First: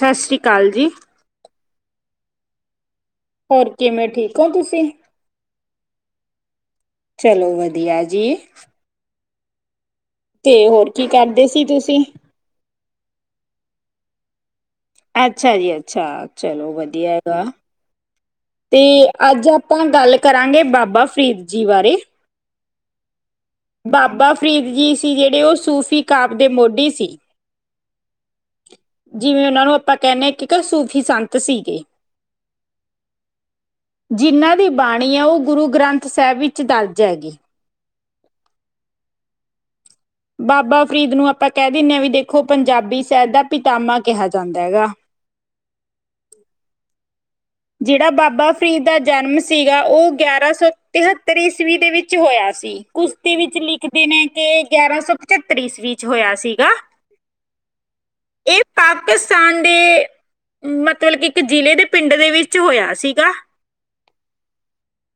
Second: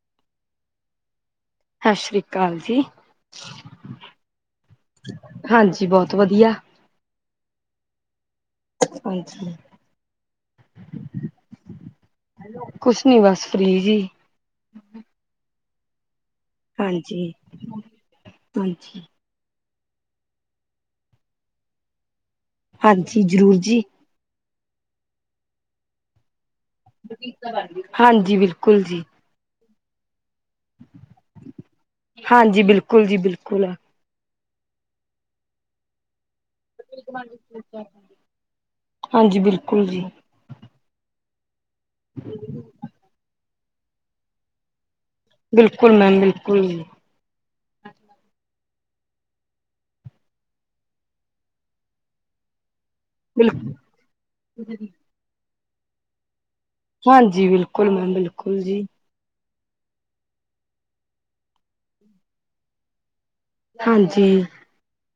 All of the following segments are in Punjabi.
ਸਾਸਰੀਕਾਲ ਜੀ। ਸਾ ਸ਼੍ਰੀ ਕਾਲ ਜੀ। ਹੋਰ ਕਿਵੇਂ ਠੀਕ ਓ ਤੁਸੀਂ। ਹਾਂਜੀ, ਬੌਤ ਵਧੀਆ। ਚਲੋ, ਵਧੀਆ ਜੀ। ਅੱਛਾ [unintelligible] ਤੇ ਹੋਰ ਕੀ ਕੇਰਦੇ ਸੀ ਤੁਸੀਂ? ਕੁਛ ਨੀ ਬਸ ਫ੍ਰੀ ਜੀ। ਅੱਛਾ ਜੀ, ਅੱਛਾ ਚਲੋ ਵਧੀਆ ਹਾਂਜੀ, ਹੈਗਾ। ਤੇ ਹਾਂਜੀ, ਅੱਜ ਆਪਾਂ ਗੱਲ ਕਰਾਂਗੇ ਬਾਬਾ ਫਰੀਦ ਜੀ ਬਾਰੇ। ਹਾਂਜੀ, ਜ਼ਰੂਰ ਜੀ। ਬਾਬਾ ਫਰੀਦ ਜੀ ਸੀ ਜੇੜੇ ਓ ਸੂਫ਼ੀ ਕਾਪ ਦੇ ਮੋਢੀ ਸ [unintelligible] ਹਾਂਜੀ, ਬਿਲਕੁਲ ਜੀ। ਜਿਵੇਂ ਓਨਾਂ ਨੂੰ ਆਪਾਂ ਕੈਨੇ ਆ ਕਿ ਕ ਸੂਫ਼ੀ ਸੰਤ ਸੀਗੇ। ਹਾਂਜੀ ਬਿਲਕੁਲ ਜੀ ਬਿਲਕੁਲ। ਜਿਨ੍ਹਾਂ ਦੀ ਬਾਣੀ ਆ ਓ ਗੁਰੂ ਗ੍ਰੰਥ ਸਾਹਿਬ ਵਿ [inaudible] ਹਾਂਜੀ, ਬਿਲਕੁਲ ਜੀ। ਬਾਬਾ ਫਰੀਦ ਨੂੰ ਆਪਾਂ ਕੈ ਦਿੰਦੇ ਆ ਵੀ ਦੇਖੋ ਪੰਜਾਬੀ ਸ਼ਹਿਦ ਦਾ ਪਿਤਾਮਾ ਕਿਹਾ ਜਾਂਦਾ ਹੈਗਾ। ਬਿਲਕੁਲ ਮੈਮ ਬਿਲਕੁਲ ਈ। ਜੇੜਾ ਬਾਬਾ ਫਰੀਦ ਦਾ ਜਨਮ ਸੀਗਾ ਓ ਗਿਆਰਾਂ ਸੌ ਤਿਹੱਤਰ ਈਸਵੀ ਦੇ ਵਿੱਚ ਹੋਇਆ ਸੀ। ਕੁਸਤੀ ਬਿਲ ਵਿੱਚ ਲਿਖਦੇ ਨੇ ਕੇ ਗਿਆਰਾਂ ਸੌ ਪਚੱਤਰ ਈਸਵੀ ਚ ਹੋਇਆ ਸੀਗਾ। ਹਾਂਜੀ ਬਿਲਕੁਲ ਮੈਮ ਬਿਲਕੁਲ ਇਹ ਜੀ। ਪਾਕਿਸਤਾਨ ਦੇ ਮਤਲਬ ਕਿ ਇੱਕ ਜ਼ਿਲ੍ਹੇ ਦੇ ਪਿੰਡ ਦੇ ਵਿੱਚ ਹੋਇਆ ਸੀਗਾ। ਹਾਂਜੀ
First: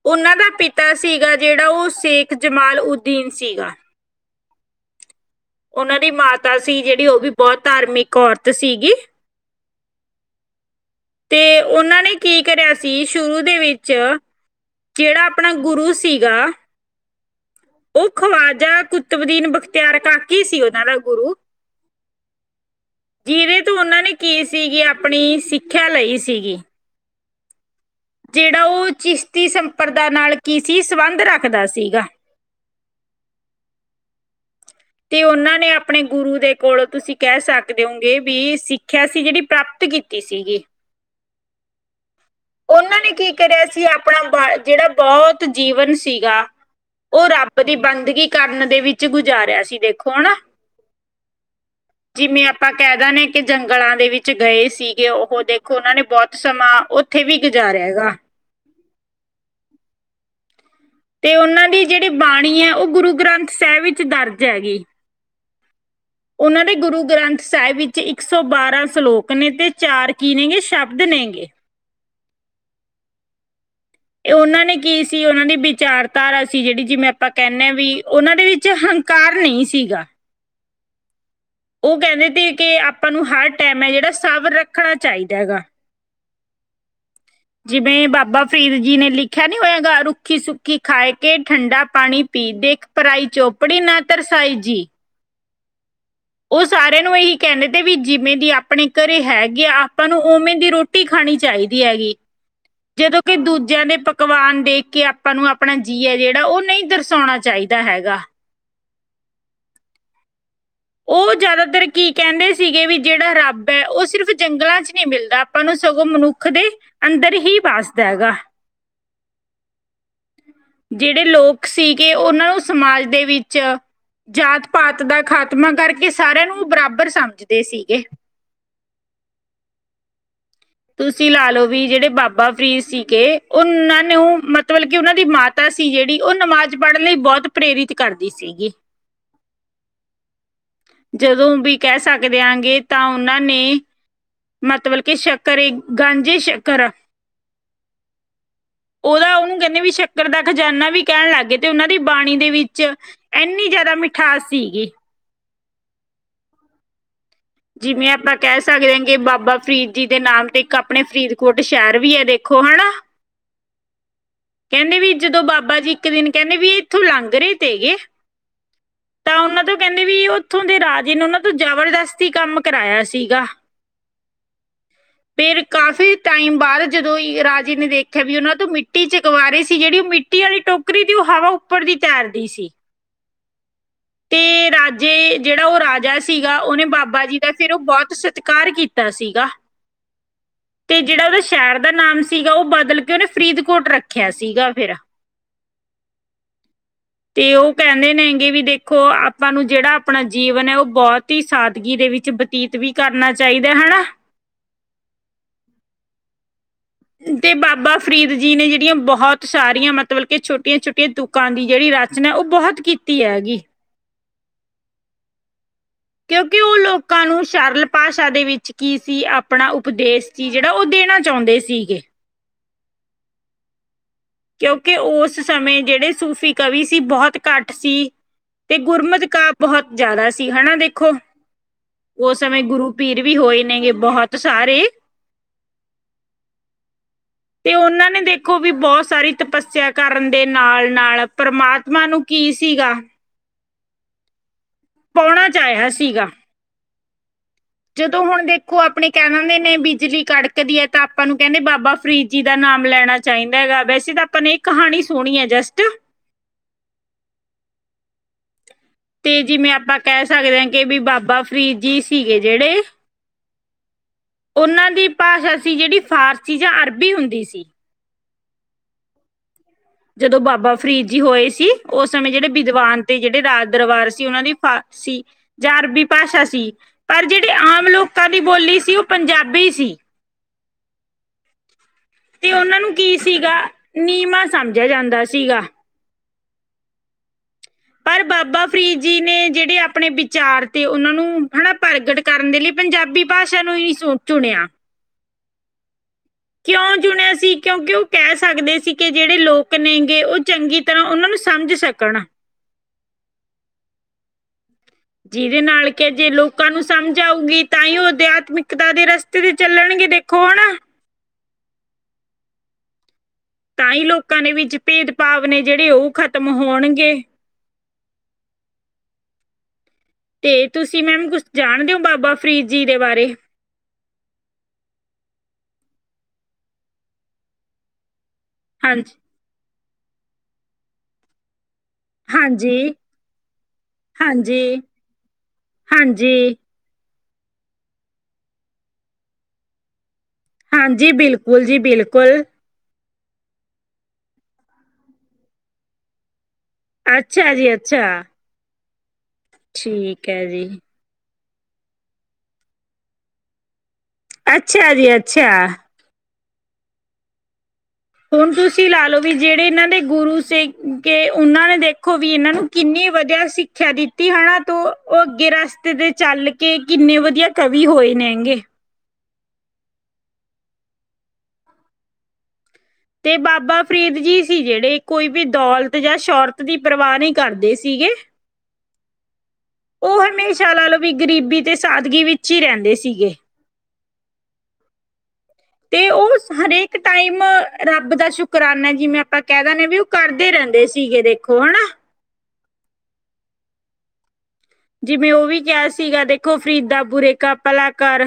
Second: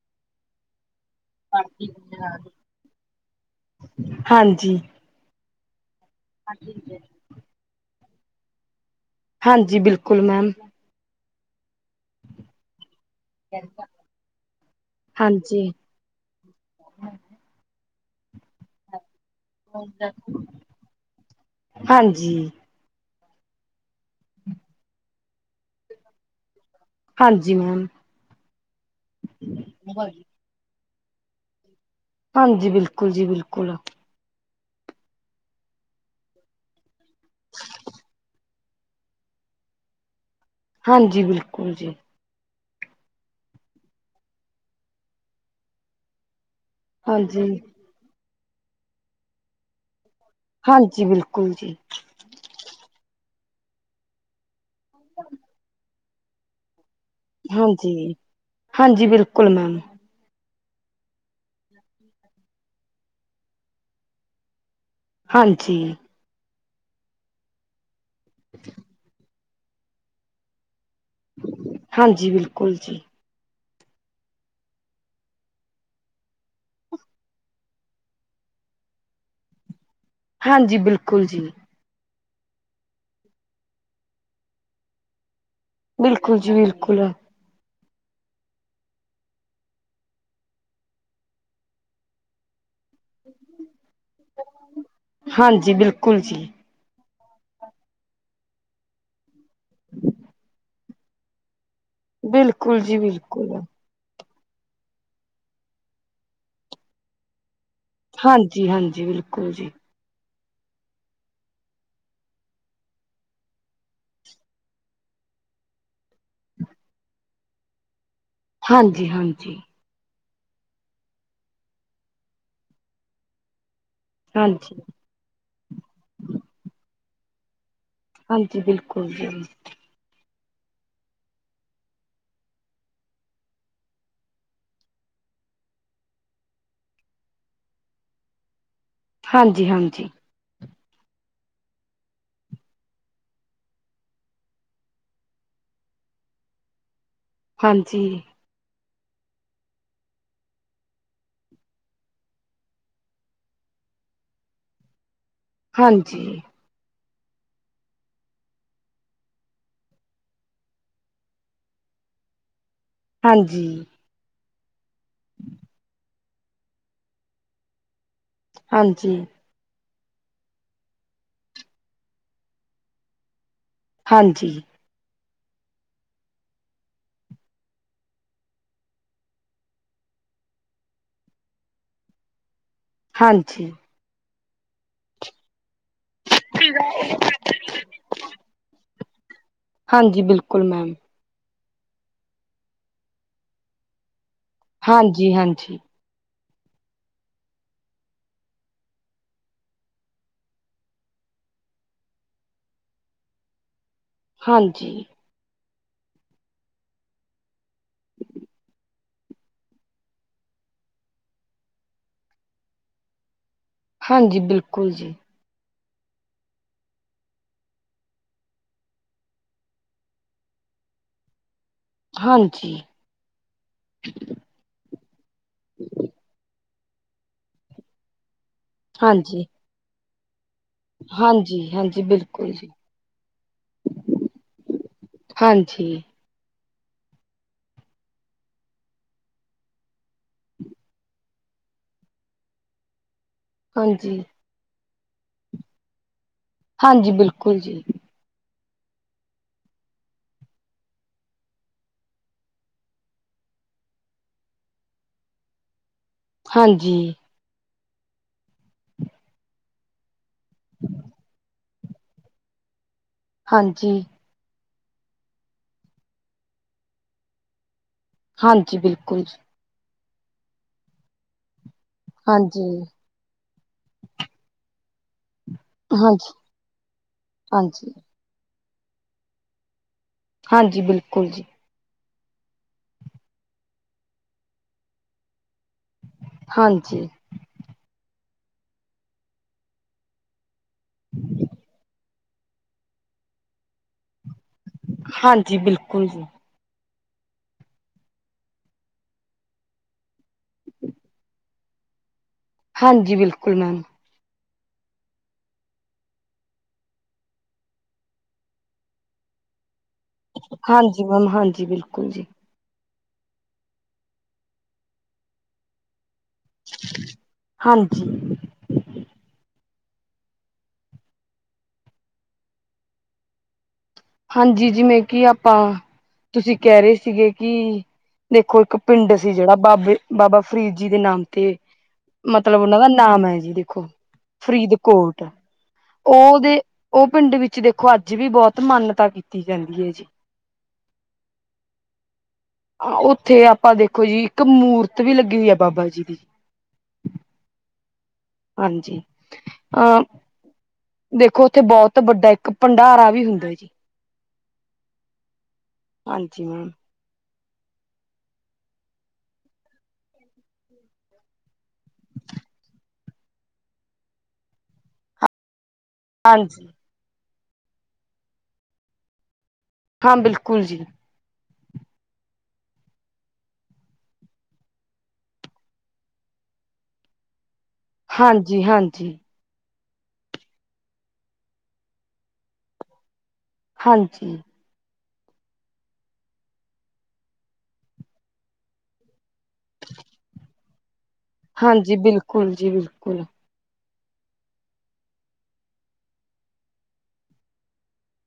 ਉਨਾਂ ਦਾ ਪਿਤਾ ਸੀਗਾ ਜੇੜਾ ਓ ਸੇਖ ਜਮਾਲ ਉਦੀਨ ਸੀਗਾ। ਹਾਂਜੀ ਓਨਾਂ ਦੀ ਮਾਤਾ ਸੀ ਜੇੜੀ ਓ ਵੀ ਬੌਤ ਧਾਰਮਿਕ ਔਰਤ ਸੀਗੀ। ਹਾਂਜੀ, ਬਿਲਕੁਲ ਮੈਮ। ਤੇ ਓਨਾਂ ਨੇ ਕੀ ਕਰਿਆ ਸੀ ਸ਼ੁਰੂ ਦੇ ਵਿੱਚ। ਜੇੜਾ ਆਪਣਾ ਹਾਂਜੀ, ਗੁਰੂ ਸੀਗਾ। ਓ ਖਵਾਜਾ ਕੁਤਬਦੀਨ ਬਖਤਿਆਰ ਕਰ ਕੀ ਸੀ ਓਨਾਂ ਦਾ ਗੁਰੂ? ਹਾਂਜੀ, ਜਿਦੇ ਤੋਂ ਓਨਾਂ ਨੇ ਕੇ ਸੀਗੀ ਆਪਣੀ ਸਿੱਖਿਆ ਲਈ ਸੀਗੀ। ਹਾਂਜੀ, ਮੈਮ। ਜੇੜਾ ਓ ਚਿਸਤੀ ਸੰਪਰਦਾ ਨਾਲ ਕੀ ਸੀ ਸੰਬੰਧ ਰੱਖਦਾ ਸੀਗਾ। ਹਾਂਜੀ ਬਿਲਕੁਲ ਜੀ ਬਿਲਕੁਲ ਤੇ ਉਹਨਾਂ ਨੇ ਆਪਣੇ ਗੁਰੂ ਦੇ ਕੋਲ ਤੁਸੀਂ ਕਹਿ ਸਕਦੇ ਹੋਗੇ ਵੀ ਸਿੱ ਸਿੱਖਿਆ ਅਸੀਂ ਜਿਹੜੀ ਪ੍ਰਾਪਤ ਕੀਤੀ ਸੀਗੀ। [unintelligible] ਹਾਂਜੀ ਬਿਲਕੁਲ ਜੀ। ਉਹਨਾਂ ਨੇ ਕੀ ਕਰਿਆ ਸੀ ਆਪਣਾ ਜਿਹੜਾ ਬਹੁਤ ਜੀਵਨ ਸੀਗਾ। ਉਹ ਹਾਂਜੀ। ਰੱਬ ਦੀ ਬੰਦਗੀ ਕਰਨ ਦੇ ਵਿੱਚ ਗੁਜ਼ਾਰਿਆ ਸੀ ਦੇਖੋ ਹਨਾ। ਹਾਂਜੀ ਬਿਲਕੁਲ ਜੀ। ਜਿਮੇ ਆਪਾਂ ਕਹਿ ਦਿੰਨੇ ਆਂ ਕਿ ਜੰਗਲਾਂ ਦੇ ਵਿੱਚ ਗਏ ਸੀਗੇ ਉਹ ਦੇਖੋ ਉਹਨਾਂ ਨੇ ਬਹੁਤ ਸਮਾਂ। ਉੱਥੇ ਵੀ ਗੁਜ਼ਾਰਿਆ ਹਾਂਜੀ ਹੈਗਾ ਹਾਂਜੀ ਬਿਲਕੁਲ ਮੈਮ। ਤੇ ਉਹਨਾਂ ਦੀ ਜਿਹੜੀ ਬਾਣੀ ਹੈ ਉਹ ਗੁਰੂ ਗ੍ਰੰਥ ਸਾਹਿਬ ਵਿੱਚ ਦਰਜ ਹੈਗੀ। ਹਾਂਜੀ। ਉਹਨਾਂ ਦੇ ਗੁਰੂ ਗ੍ਰੰਥ ਸਾਹਿਬ ਵਿੱਚ ਇੱਕ ਸੌ ਬਾਰਾਂ ਸਲੋਕ ਨੇ ਤੇ ਚਾਰ ਕੀ ਨੇ ਗਏ ਸ਼ਬ। ਸ਼ਬਦ ਨੇ ਗੇ। ਹਾਂਜੀ ਬਿਲਕੁਲ ਜੀ। ਉਹਨਾਂ ਨੇ ਕੀ ਸੀ ਉਹਨਾਂ ਦੀ ਵਿਚਾਰਧਾਰਾ ਸੀ ਜਿਹੜੀ ਜਿਵੇਂ ਆਪਾਂ ਕਹਿੰਨੇ ਆ ਵੀ ਉਹਨਾਂ ਦੇ ਵਿੱਚ ਹਨਕ। ਹੰਕਾਰ ਨਹੀਂ ਸੀਗਾ। ਹਾਂਜੀ ਬਿਲਕੁਲ ਜੀ। ਉਹ ਕਹਿੰਦੇ ਤੇ ਕਿ ਆਪਾਂ ਨੂੰ ਹਰ ਟਾਈਮ ਹੈ ਜਿਹੜਾ ਸਬਰ ਰੱਖਣਾ ਚਾਹੀਦਾ ਹੈਗਾ। ਬਿਲਕੁਲ ਜੀ ਬਿਲਕੁਲ। ਜਿਵੇਂ ਬਾਬਾ ਫਰੀਦ ਜੀ ਨੇ ਲਿਖਿਆ ਨੀ ਹੋਇਆ ਗਾ ਰੁੱਖੀ ਸੁੱਖੀ ਖਾਏ ਕੇ ਠੰਡਾ ਪਾਣੀ ਪੀ ਦੇਖ। ਪਰਾਈ ਚੋਪੜੀ ਨਾ ਤਰਸਾਈ ਜੀ। ਹਾਂਜੀ ਬਿਲਕੁਲ ਜੀ। ਉਹ ਸਾਰਿਆਂ ਨੂੰ ਇਹੀ ਕਹਿੰਦੇ ਤੇ ਵੀ ਜਿਵੇਂ ਦੀ ਆਪਣੇ ਘਰੇ ਹੈਗੀ ਆ ਆਪਾਂ ਨੂੰ ਉਵੇਂ ਦੀ ਰੋਟ। ਰੋਟੀ ਖਾਣੀ ਚਾਹੀਦੀ ਹੈਗੀ ਬਿਲਕੁਲ ਜੀ ਜਦੋਂ ਕਿ ਬਿਲਕੁਲ ਦੂਜਿਆਂ ਦੇ ਪਕ। ਪਕਵਾਨ ਦੇਖ ਕੇ ਆਪਾਂ ਨੂੰ ਆਪਣਾ ਜੀਅ ਏ ਜਿਹੜਾ ਉਹ ਨਹੀਂ ਤਰਸਾਉਣਾ ਚਾਹੀਦਾ ਹੈਗਾ। ਹਾਂਜੀ ਹਾਂਜੀ ਬਿਲਕੁਲ ਜੀ। ਉਹ ਜ਼ਿਆਦਾਤਰ ਕੀ ਕਹਿੰਦੇ ਸੀਗੇ ਵੀ ਜਿਹੜਾ ਰੱਬ ਹੈ ਉਹ ਸਿਰਫ਼ ਜੰਗਲਾਂ 'ਚ ਨਹੀਂ ਮਿਲਦਾ। ਆਪਾਂ ਨੂੰ ਸਗੋਂ ਮਨੁੱਖ ਦੇ ਅੰਦਰ ਹੀ ਵਾਸਦਾ ਹੈਗਾ। ਹਾਂਜੀ ਹਾਂਜੀ। ਜਿਹੜੇ ਲੋਕ ਸੀਗੇ ਉਹਨਾਂ ਨੂੰ ਸਮਾਜ ਦੇ ਵਿੱਚ ਜਾਤ ਹਾਂਜੀ ਪਾਤ ਦਾ ਖਾ। ਖਾਤਮਾ ਕਰਕੇ ਸਾਰਿਆਂ ਨੂੰ ਬਰਾਬਰ ਸਮਝਦੇ ਸੀਗੇ। ਹਾਂਜੀ ਬਿਲਕੁਲ ਜੀ। ਤੁਸੀਂ ਲਾ ਲਓ ਵੀ ਜਿਹੜੇ ਬਾਬਾ ਫਰੀਦ ਸੀਗੇ ਉਹਨਾਂ ਨੂੰ ਮਤਲਬ ਕਿ ਉਹਨਾਂ ਦੀ ਮਾਤ। ਮਾਤਾ ਸੀ ਜਿਹੜੀ ਉਹ ਨਮਾਜ਼ ਪੜ੍ਹਨ ਲਈ ਬਹੁਤ ਪ੍ਰੇਰਿਤ ਕਰਦੀ ਸੀਗੀ। ਹਾਂਜੀ ਹਾਂਜੀ। ਜਦੋਂ ਵੀ ਕਹਿ ਸਕਦੇ ਆਂਗੇ ਤਾਂ ਉਹਨਾਂ ਨੇ। ਮਤਬਲ ਕੀ ਸ਼ੱਕਰ ਇੱਕ ਗਾਂਜੀ ਸ਼ੱਕਰ ਆ। ਹਾਂਜੀ। ਉਹਦਾ ਉਹਨੂੰ ਕਹਿੰਨੇ ਵੀ ਸ਼ੱਕਰ ਦਾ ਖਜਾਨਾ ਵੀ ਕਹਿਣ ਲੱਗ ਗਏ ਤੇ ਉਹਨਾਂ ਦੀ ਬਾਣੀ ਦੇ ਵਿੱਚ। ਏਂਨੀ ਜ਼ਿਆਦਾ ਮਿਠਾਸ ਸੀਗੀ। ਹਾਂਜੀ। ਜਿਵੇਂ ਆਪਾਂ ਕਹਿ ਸਕਦੇ ਹਾਂ ਕਿ ਬਾਬਾ ਫਰੀਦ ਜੀ ਦੇ ਨਾਮ ਤੇ ਇੱਕ ਆਪਣੇ ਫਰੀਦਕੋਟ ਸ਼ਹਿਰ ਵੀ ਹੈ ਦੇਖੋ ਹਨਾ। ਹਾਂਜੀ। ਕਹਿੰਦੇ ਵੀ ਜਦੋਂ ਬਾਬਾ ਜੀ ਇੱਕ ਦਿਨ ਕਹਿੰਦੇ ਵੀ ਇੱਥੋਂ ਲੰਘ ਰਹੇ ਤੇ ਗਏ। ਹਾਂਜੀ। ਤਾਂ ਉਹਨਾਂ ਤੋਂ ਕਹਿੰਦੇ ਵੀ ਉੱਥੋਂ ਦੇ ਰਾਜੇ ਨੇ ਉਹਨਾਂ ਤੋਂ ਜ਼ਬਰਦਸਤੀ ਕੰਮ ਕਰਾਇਆ ਸੀਗਾ। ਹਾਂਜੀ। ਫੇਰ ਕਾਫੀ ਟਾਈਮ ਬਾਅਦ ਜਦੋਂ ਰਾਜੇ ਨੇ ਦੇਖਿਆ ਵੀ ਉਹਨਾਂ ਤੋਂ ਮਿੱਟੀ ਚਕਵਾ ਰਹੇ ਸੀ। ਜਿਹੜੀ ਉਹ ਮਿੱਟੀ। ਮਿੱਟੀ ਵਾਲੀ ਟੋਕਰੀ ਦੀ ਉਹ ਹਵਾ ਉੱਪਰ ਦੀ ਤੈਰਦੀ ਸੀ। ਹਾਂਜੀ। ਤੇ ਰਾਜੇ ਜਿਹੜਾ ਉਹ ਰਾਜਾ ਸੀਗਾ ਉਹਨੇ ਬਾਬਾ ਜੀ। ਦਾ ਫਿਰ ਉਹ ਬਹੁਤ ਸਤਿਕਾਰ ਕੀਤਾ ਸੀਗਾ। ਹਾਂਜੀ ਬਿਲਕੁਲ ਮੈਮ। ਤੇ ਜਿਹੜਾ ਉਹਦੇ ਸ਼ਹਿਰ ਦਾ ਨਾਮ ਸੀਗਾ ਉਹ ਬਦਲ ਕੇ ਉਹਨੇ ਫਰੀਦਕੋਟ ਰੱਖਿਆ ਸੀਗਾ। ਫਿਰ ਹਾਂਜੀ ਹਾਂਜੀ। ਤੇ ਉਹ ਕਹਿੰਦੇ ਨੇ ਹੈਗੇ ਵੀ ਦੇਖ ਦੇਖੋ ਆਪਾਂ ਨੂੰ ਜਿਹੜਾ ਆਪਣਾ ਜੀਵਨ ਹੈ ਉਹ ਬਹੁਤ ਹੀ ਸਾਦਗੀ ਦੇ ਵਿੱਚ ਬਤੀਤ ਵੀ ਕਰਨਾ ਚਾਹੀਦਾ ਹੈ ਨਾ। ਹਾਂਜੀ ਤੇ ਬਾਬਾ ਫਰੀਦ ਜੀ ਨੇ ਜਿਹੜੀਆਂ ਬਹੁਤ ਸਾਰੀਆਂ ਮਤਲਬ ਕੇ ਛੋਟੀਆਂ ਛੋਟੀਆਂ ਤੁ ਕਾਂ ਦੀ ਜਿਹੜੀ ਰਚਨਾ ਉਹ ਬਹੁਤ ਕੀਤੀ ਹੈਗੀ। ਹਾਂਜੀ ਬਿਲਕੁਲ ਜੀ। ਕਿਉਂਕਿ ਉਹ ਲੋਕਾਂ ਨੂੰ ਸਰਲ ਭਾਸ਼ਾ ਦੇ ਵਿੱਚ ਕੀ ਸੀ ਆਪਣਾ ਉਪਦੇਸ਼ ਸੀ ਜਿਹੜਾ ਉਹ ਦੇਣਾ ਚਾਹੁੰਦੇ ਸੀਗੇ। ਹਾਂਜੀ ਕਿਉਂਕਿ ਉਸ ਸਮੇਂ ਜਿਹੜੇ ਸੂਫ਼ੀ ਕਵੀ ਸੀ ਬਹੁਤ ਘੱਟ ਸੀ। ਤੇ ਗੁਰਮਤ ਹਾਂਜੀ ਕਾਵਿ ਬਹੁਤ ਜ਼ਿਆਦਾ ਸੀ ਹੈ ਨਾ ਦੇ ਖੋ ਹਾਂਜੀ ਹਾਂਜੀ ਉਸ ਬਿਲਕੁਲ ਸਮੇਂ ਜੀ ਗੁਰੂ ਪੀਰ ਵੀ ਹੋਏ ਨੇਗੇ ਬਹੁਤ ਸਾਰੇ ਹਾਂਜੀ ਤੇ ਉਹਨਾਂ ਨੇ ਦੇਖੋ ਵੀ ਬਹੁਤ ਸਾਰੀ ਤਪੱਸਿਆ ਕਰਨ ਦੇ ਨਾਲ ਨਾਲ ਪ੍ਰਮਾਤਮਾ ਨੂੰ ਕੀ ਸੀਗਾ। ਹਾਂਜੀ ਪਾਉਣਾ ਚਾਹਿਆ ਸੀਗਾ। ਹਾਂਜੀ ਬਿਲਕੁਲ ਜੀ। ਜਦੋਂ ਹੁਣ ਦੇਖੋ ਆਪਣੇ ਕਹਿ ਦਿੰਦੇ ਨੇ ਬਿਜਲੀ ਕੜਕਦੀ ਹੈ ਤਾਂ ਆਪਾਂ ਨੂੰ ਕਹਿੰਦੇ ਬਾਬਾ ਫਰੀਦ ਜੀ ਦਾ ਨਾਮ ਲੈਣਾ ਚਾਹੀਦਾ ਹੈਗਾ ਵੈਸੇ ਤਾਂ ਆਪਾਂ ਨੇ ਇੱਕ ਕਹਾਣੀ ਸੁਣੀ ਹੈ ਜਸਟ ਹਾਂਜੀ ਤੇ ਜਿਵੇਂ ਆਪਾਂ ਕਹਿ ਸਕਦੇ ਹਾਂ ਕਿ ਵੀ ਬਾਬਾ ਫਰੀਦ ਜੀ ਸੀਗੇ ਜਿਹੜੇ ਹਾਂਜੀ ਉਹਨਾਂ ਦੀ ਭਾਸ਼ਾ ਸੀ ਜਿਹੜੀ ਫ਼ਾਰਸੀ ਜਾਂ ਅਰਬੀ ਹੁੰਦੀ ਸੀ। ਹਾਂਜੀ ਬਿਲਕੁਲ ਜੀ। ਜਦੋਂ ਬਾਬਾ ਫਰੀਦ ਜੀ ਹੋਏ ਸੀ ਉਸ ਸਮੇਂ ਜਿਹੜੇ ਹਾਂਜੀ ਵਿਦਵਾਨ ਤੇ ਜਿਹੜੇ ਰਾਜ ਦਰਬਾਰ ਸੀ ਉਹਨਾਂ ਦੀ ਫਾਰਸੀ। ਜਾਂ ਅਰਬੀ ਹਾਂਜੀ ਭਾਸ਼ਾ ਸੀ ਪਰ ਜਿਹੜੀ ਆਮ ਹਾਂਜੀ ਲੋਕਾਂ ਦੀ ਬੋਲੀ ਸੀ ਉਹ ਪੰਜਾਬੀ ਸੀ। ਹਾਂਜੀ, ਬਿਲਕੁਲ ਜੀ। ਤੇ ਉਹਨਾਂ ਨੂੰ ਕੀ ਸੀਗਾ ਨੀਵਾਂ ਸਮਝਿਆ ਜਾਂਦਾ ਸੀਗਾ। ਹਾਂਜੀ ਪਰ ਬਾਬਾ ਫਰੀਦ ਜੀ ਨੇ ਜਿਹੜੇ ਆਪਣੇ ਵਿਚਾਰ ਤੇ ਉਹਨਾਂ ਨੂੰ ਹਨਾ ਪ੍ਰਗਟ ਕਰਨ ਦੇ ਲਈ ਪੰਜਾਬੀ ਭਾਸ਼ਾ ਨੂੰ ਹੀ ਚੁਣਿਆ। ਹਾਂਜੀ, ਬਿਲਕੁਲ। ਕਿਉਂ ਚੁਣਿਆ ਸੀ ਕਿਉਂਕਿ ਉਹ ਕਹਿ ਸਕਦੇ ਸੀ ਕਿ ਜਿਹੜੇ ਲੋਕ ਨੇਗੇ ਉਹ ਚੰਗੀ ਤਰ੍ਹਾਂ ਉਹਨਾਂ ਨੂੰ ਸਮਝ ਸਕ ਕਰਨਾ ਹਾਂਜੀ ਬਿਲਕੁਲ ਮੈਮ ਜਿਹਦੇ ਨਾਲ ਕਿ ਅ ਜੇ ਲੋਕਾਂ ਨੂੰ ਸਮਝ ਆਊਗੀ ਤਾਂ ਹੀ ਉਹ ਅਧਿਆਤਮਿਕਤਾ ਦੇ ਰਸਤੇ ਤੇ ਚੱਲਣਗੇ ਦੇਖੋ ਹਨਾ ਹਾਂਜੀ ਮੈਮ ਹਾਂਜੀ ਬਿਲਕੁਲ ਜੀ ਤਾਂ ਹੀ ਲੋਕਾਂ ਦੇ ਵਿੱਚ ਭੇਦ ਭਾਵ ਨੇ ਜਿਹੜੇ ਉਹ ਖ਼ਤਮ ਹੋਣਗੇ ਹਾਂਜੀ ਤੇ ਤੁਸੀਂ ਮੈਮ ਕੁਛ ਜਾਣਦੇ ਹੋ ਬਾਬਾ ਫਰੀਦ ਜੀ ਦੇ ਬਾਰੇ ਹਾਂਜੀ ਜਿਵੇਂ ਕਿ ਆਪਾਂ ਤੁਸੀਂ ਕਹਿ ਰਹੇ ਸੀਗੇ ਕਿ ਦੇਖੋ ਇੱਕ ਹਾਂਜੀ ਪਿੰਡ ਸੀ ਜਿਹੜਾ ਬਾਬੇ ਬਾਬਾ ਫਰੀਦ ਜੀ ਦੇ ਨਾਮ ਤੇ ਮਤਲਬ ਉਹਨਾਂ ਹਾਂਜੀ ਦਾ ਨਾਮ ਹੈ ਜੀ ਦੇਖੋ ਹਾਂਜੀ ਫਰੀਦਕੋਟ ਹਾਂਜੀ ਉਹਦੇ ਉਹ ਪਿੰਡ ਵਿੱਚ ਦੇਖੋ ਅੱਜ ਵੀ ਬਹੁਤ ਮਾਨਤਾ ਕੀਤੀ ਜਾਂਦੀ ਹੈ ਜੀ ਹਾਂਜੀ ਬਿਲਕੁਲ ਜੀ ਬਿਲਕੁਲ ਉੱਥੇ ਆਪਾਂ ਦੇਖੋ ਜੀ ਇੱਕ ਮੂਰਤ ਵੀ ਲੱਗੀ ਆ ਬਾਬਾ ਜੀ ਦੀ। ਅੱਛਾ ਜੀ ਅੱਛਾ। ਹਾਂਜੀ ਅ। ਇਹ ਵੀ ਦੇਖੋ ਉੱਥੇ ਬਹੁਤ ਵੱਡਾ ਇੱਕ ਭੰਡਾਰਾ ਵੀ ਹੁੰਦਾ ਜੀ। ਅੱਛਾ ਜੀ ਅੱਛਾ। ਹਾਂਜੀ ਮੈਮ। ਹੁਣ ਤੁਸੀਂ ਲਾ ਲਓ ਵੀ ਜਿਹੜੇ ਇਹਨਾਂ ਦੇ ਗੁਰੂ ਸੀਗੇ ਕਿ ਉਹਨਾਂ ਨੇ ਦੇਖੋ ਵੀ ਇਹਨਾਂ ਨੂੰ ਕਿੰਨੀ ਵਧੀਆ ਸਿਖਿਆ ਸਿੱਖਿਆ ਦਿੱਤੀ ਹਨਾ ਤੂੰ ਉਹ ਗਿਰਸ ਤੇ ਚੱਲ ਹਾਂਜੀ ਕੇ ਕਿੰਨੇ ਵਧੀਆ ਕਵੀ ਹੋਏ ਨੇ ਹੈਂਗੇ। ਹਾਂ ਬਿਲਕੁਲ ਜੀ। ਤੇ ਬਾਬਾ ਫਰੀਦ ਜੀ ਸੀ ਜਿਹੜੇ ਕੋਈ ਵੀ ਦੌਲਤ ਜਾਂ ਸ਼ੋਰਤ ਦੀ। ਪਰਵਾਹ ਨਹੀਂ ਕਰਦੇ ਸੀਗੇ। ਹਾਂਜੀ ਹਾਂਜੀ ਉਹ ਹਮੇਸ਼ਾ ਲਾ ਲਓ ਵੀ ਗਰੀਬੀ ਤੇ ਸਾਦਗੀ ਵਿੱਚ ਹੀ ਰਹਿੰਦੇ ਸੀਗੇ। ਹਾਂਜੀ। ਤੇ ਉਹ ਹਰੇਕ ਟਾਈਮ ਰੱਬ ਦਾ ਸ਼ੁਕਰਾਨਾ ਜਿਵੇਂ ਆਪਾਂ ਕਹਿ ਦਿੰਦੇ ਵੀ ਉਹ ਕਰਦੇ ਰਹਿੰਦੇ ਸੀਗੇ ਦੇ। ਹਾਂਜੀ ਬਿਲਕੁਲ ਜੀ ਬਿਲਕੁਲ। ਜਿਵੇਂ ਉਹ ਵੀ ਕਿਹਾ ਸੀਗਾ ਦੇਖੋ ਫਰੀਦ ਬੁਰੇ ਕ ਭਲਾਕਾਰ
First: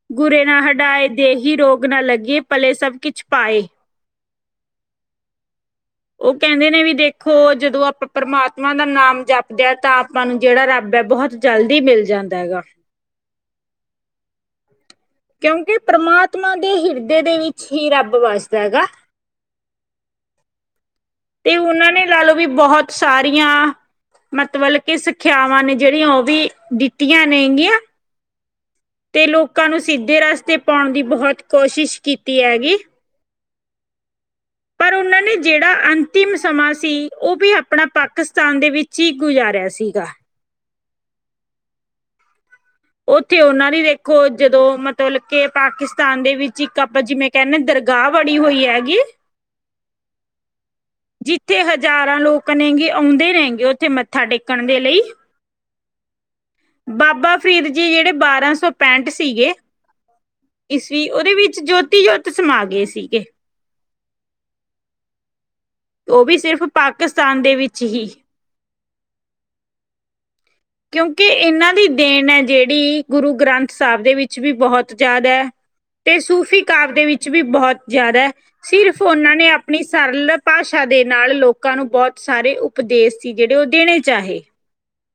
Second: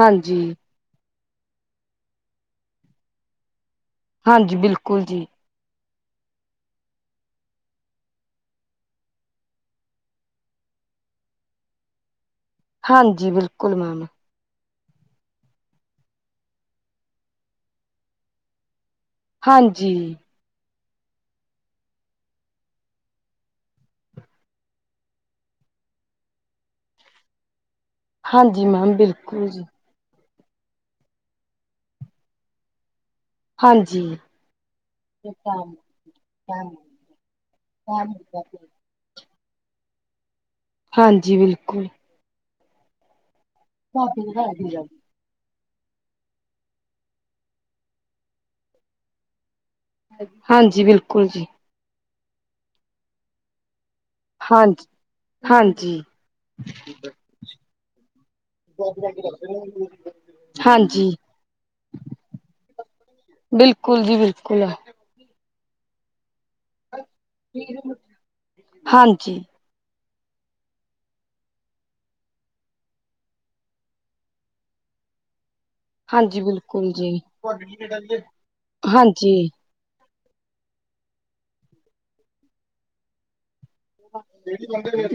ਹਾਂਜੀ ਗੁਰੇ ਨਾਲ ਹਨ। ਏ ਦੇ ਹੀ ਰੋਗ ਨਾ ਲੱਗੇ ਪਲੇ ਸਭ ਕੁਛ ਪਾਏ। ਹਾਂਜੀ ਬਿਲਕੁਲ ਜੀ। ਉਹ ਕਹਿੰਦੇ ਨੇ ਵੀ ਦੇਖੋ ਜਦੋਂ ਆਪਾਂ ਪ੍ਰਮਾਤਮਾ ਦਾ ਨਾਮ ਜਪਦੇ ਹ ਤਾਂ ਆਪਾਂ ਨੂੰ ਜਿਹੜਾ ਰੱਬ ਹੈ ਬਹੁਤ। ਜਲਦੀ ਮਿਲ ਜਾਂਦਾ ਹੈਗਾ। ਹਾਂਜੀ ਬਿਲਕੁਲ ਮੈਮ ਕਿਉਂਕਿ ਪਰਮਾਤਮਾ ਦੇ ਹਿਰਦੇ ਦੇ ਵਿੱਚ ਹੀ ਰੱਬ ਵੱਸਦਾ ਹੈਗਾ। ਹਾਂਜੀ। ਤੇ ਉਹਨਾਂ ਨੇ ਲਾ ਲਓ ਵੀ ਬਹੁਤ ਸਾਰੀਆਂ। ਮਤਲਬ ਕਿ ਸਿੱਖਿਆਵਾਂ ਨੇ ਜਿਹੜੀਆਂ ਉਹ ਵੀ ਦਿੱਤੀਆਂ ਨੇਗੀਆਂ। ਹਾਂਜੀ ਮੈਮ ਤੇ ਬਿਲਕੁਲ ਜੀ। ਲੋਕਾਂ ਨੂੰ ਸਿੱਧੇ ਰਸਤੇ ਪਾਉਣ ਦੀ ਬਹੁਤ ਕੋਸ਼ਿਸ਼ ਕੀਤੀ ਹੈਗੀ। ਹਾਂਜੀ। ਪਰ ਉਹਨਾਂ ਨੇ ਜਿਹੜਾ ਅੰਤਿਮ ਸਮਾਂ ਸੀ ਉਹ ਵੀ ਆਪਣਾ ਪਾਕਿਸਤਾਨ ਦੇ ਵਿੱਚ ਚੀ ਗੂਜਾਰਿਆ ਸੀਗਾ। ਹਾਂਜੀ ਬਿਲਕੁਲ ਉੱਥੇ ਉਹਨਾਂ ਦੀ ਦੇਖੋ ਜਦੋਂ ਮਤਲਬ ਕਿ ਪਾਕਿਸਤਾਨ ਦੇ ਵਿੱਚ ਇੱਕ ਆਪਾਂ ਜਿਵੇਂ ਕਹਿੰਦੇ ਦਰਗਾਹ ਬਣੀ ਹੋਈ ਹੈਗੀ। ਹਾਂਜੀ ਬਿਲਕੁਲ ਜੀ ਜਿੱਥੇ ਹਜ਼ਾਰਾਂ ਲੋਕ ਣੇਗੇ ਆਉਂਦੇ ਰਹਿਣਗੇ ਉੱਥੇ ਮੱਥਾ ਟੇਕਣ ਦੇ ਹਾਂਜੀ, ਲਈ। ਹਾਂਜੀ। ਬਾਬਾ ਫਰੀਦ ਜੀ ਜਿਹੜੇ ਬਾਰਾਂ ਸੌ ਪੈਂਹਠ ਸੀਗੇ ਰ। ਈਸਵੀ ਉਹਦੇ ਵਿੱਚ ਜੋਤੀ ਜੋਤ ਸਮਾ ਗਏ ਸੀਗੇ। ਬਿਲਕੁਲ ਜੀ ਬਿਲਕੁਲ ਉਹ ਵੀ ਸਿਰਫ਼ ਪਾਕਿਸਤਾਨ ਦੇ ਵਿੱਚ ਹੀ ਹਾਂਜੀ। ਕਿਉਂਕਿ ਇਹਨਾਂ ਦੀ ਦੇਣ ਹੈ ਜਿਹੜੀ, ਗੁਰੂ ਗ੍ਰੰਥ ਸਾਹਿਬ ਦੇ ਵਿੱਚ ਵੀ ਬਹੁਤ ਜ਼ਿਆਦਾ ਹੈ। ਤੇ ਹਾਂਜੀ ਸੂਫ਼ੀ ਬਿਲਕੁਲ ਕਾਵ ਦੇ ਜੀ ਵਿੱਚ ਵੀ ਬਹੁਤ ਜ਼ਿਆਦਾ ਹੈ, ਸਿਰਫ ਉਹਨਾਂ ਨੇ ਹਾਂਜੀ। ਆਪਣੀ ਸਰਲ ਭਾਸ਼ਾ ਦੇ ਨਾਲ ਲੋਕਾਂ ਨੂੰ ਬਹੁਤ ਸਾਰੇ ਉਪਦੇਸ਼ ਸੀ ਜਿਹੜੇ ਉਹ ਦੇਣੇ ਚਾਹੇ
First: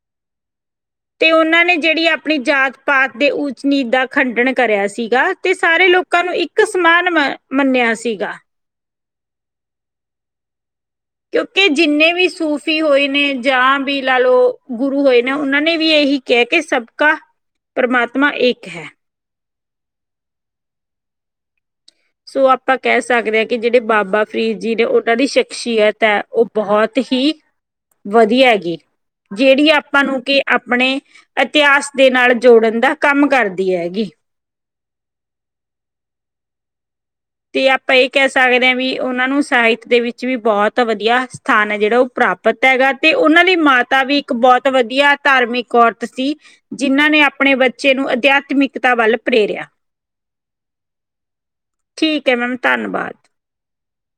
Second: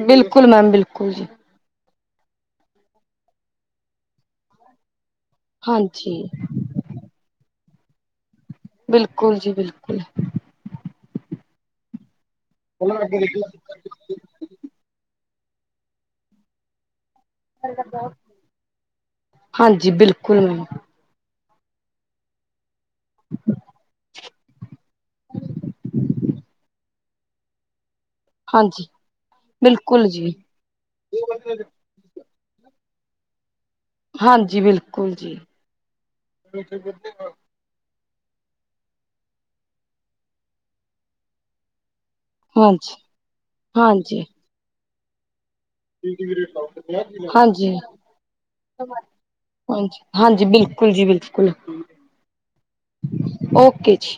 ਬਿਲਕੁਲ ਮੈਮ ਬਿਲਕੁਲ। ਜੀ ਤੇ ਉਹਨਾਂ ਨੇ ਜਿਹੜੀ ਆਪਣੀ ਜਾਤ ਪਾਤ ਦੇ ਉੱਚ ਨੀਚ ਦਾ ਖੰਡਨ ਕਰਿਆ ਸੀਗਾ। ਤੇ ਸਾਰੇ ਹਾਂਜੀ ਲੋਕਾਂ ਨੂੰ ਇੱਕ ਸਮਾਨ ਮ ਮੰਨਿਆ ਸੀਗਾ। ਬਿਲਕੁਲ ਜੀ ਬਿਲਕੁਲ। ਕਿਉਂਕਿ ਜਿੰਨੇ ਵੀ ਸੂਫ਼ੀ ਹੋਏ ਨੇ ਜਾਂ ਵੀ ਲਾ ਲਓ ਗੁਰੂ ਹੋਏ ਨੇ ਉਹਨਾਂ ਨੇ ਵੀ ਇਹੀ ਕਿਹਾ ਕਿ ਸਬਕਾ, ਪ੍ਰਮਾਤਮਾ ਇੱਕ ਹੈ। ਹਾਂਜੀ ਬਿਲਕੁਲ ਮੈਮ ਸੋ ਆਪਾਂ ਕਹਿ ਸਕਦੇ ਹਾਂ ਕਿ ਜਿਹੜੇ ਬਾਬਾ ਫਰੀਦ ਜੀ ਨੇ ਉਹਨਾਂ ਦੀ ਸ਼ਖਸੀੀਅਤ ਹੈ ਉਹ ਬਹੁਤ ਹੀ ਵਧੀਆ ਹੈਗੀ, ਹਾਂਜੀ ਜਿਹੜੀ ਆਪਾਂ ਬਿਲਕੁਲ ਨੂੰ ਜੀ ਕਿ ਆਪਣੇ ਇਤਿਹਾਸ ਦੇ ਨਾਲ ਜੋੜਨ ਦਾ ਕੰਮ ਕਰਦੀ ਹੈਗੀ। ਹਾਂਜੀ ਬਿਲਕੁਲ ਜੀ ਤੇ ਆਪਾਂ ਇਹ ਕਹਿ ਸਕਦੇ ਹਾਂ ਵੀ, ਉਹਨਾਂ ਨੂੰ ਸਾਹਿਤ ਦੇ ਵਿੱਚ ਵੀ ਬਹੁਤ ਵਧੀਆ ਸਥਾਨ ਹੈ ਜਿਹੜਾ ਉਹ ਪ੍ਰਾਪਤ ਹੈਗਾ, ਹਾਂਜੀ, ਤੇ ਉਹਨਾਂ ਦੀ ਮਾਤਾ ਵੀ ਹਾਂਜੀ। ਇੱਕ ਬਹੁਤ ਵਧੀਆ ਧਾਰਮਿਕ ਔਰਤ ਸੀ ਜਿਨਾਂ ਨੇ ਆਪਣੇ ਹਾਂਜੀ, ਬੱਚੇ ਨੂੰ ਅਧਿਆਤਮਿਕਤਾ ਵੱਲ ਪ੍ਰੇਰਿਆ। ਹਾਂਜੀ, ਹਾਂਜੀ ਬਿਲਕੁਲ ਜੀ ਬਿਲਕੁਲ ਠੀਕ ਹੈ ਮੈਮ ਧੰਨਵਾਦ। ਓਕੇ ਜੀ।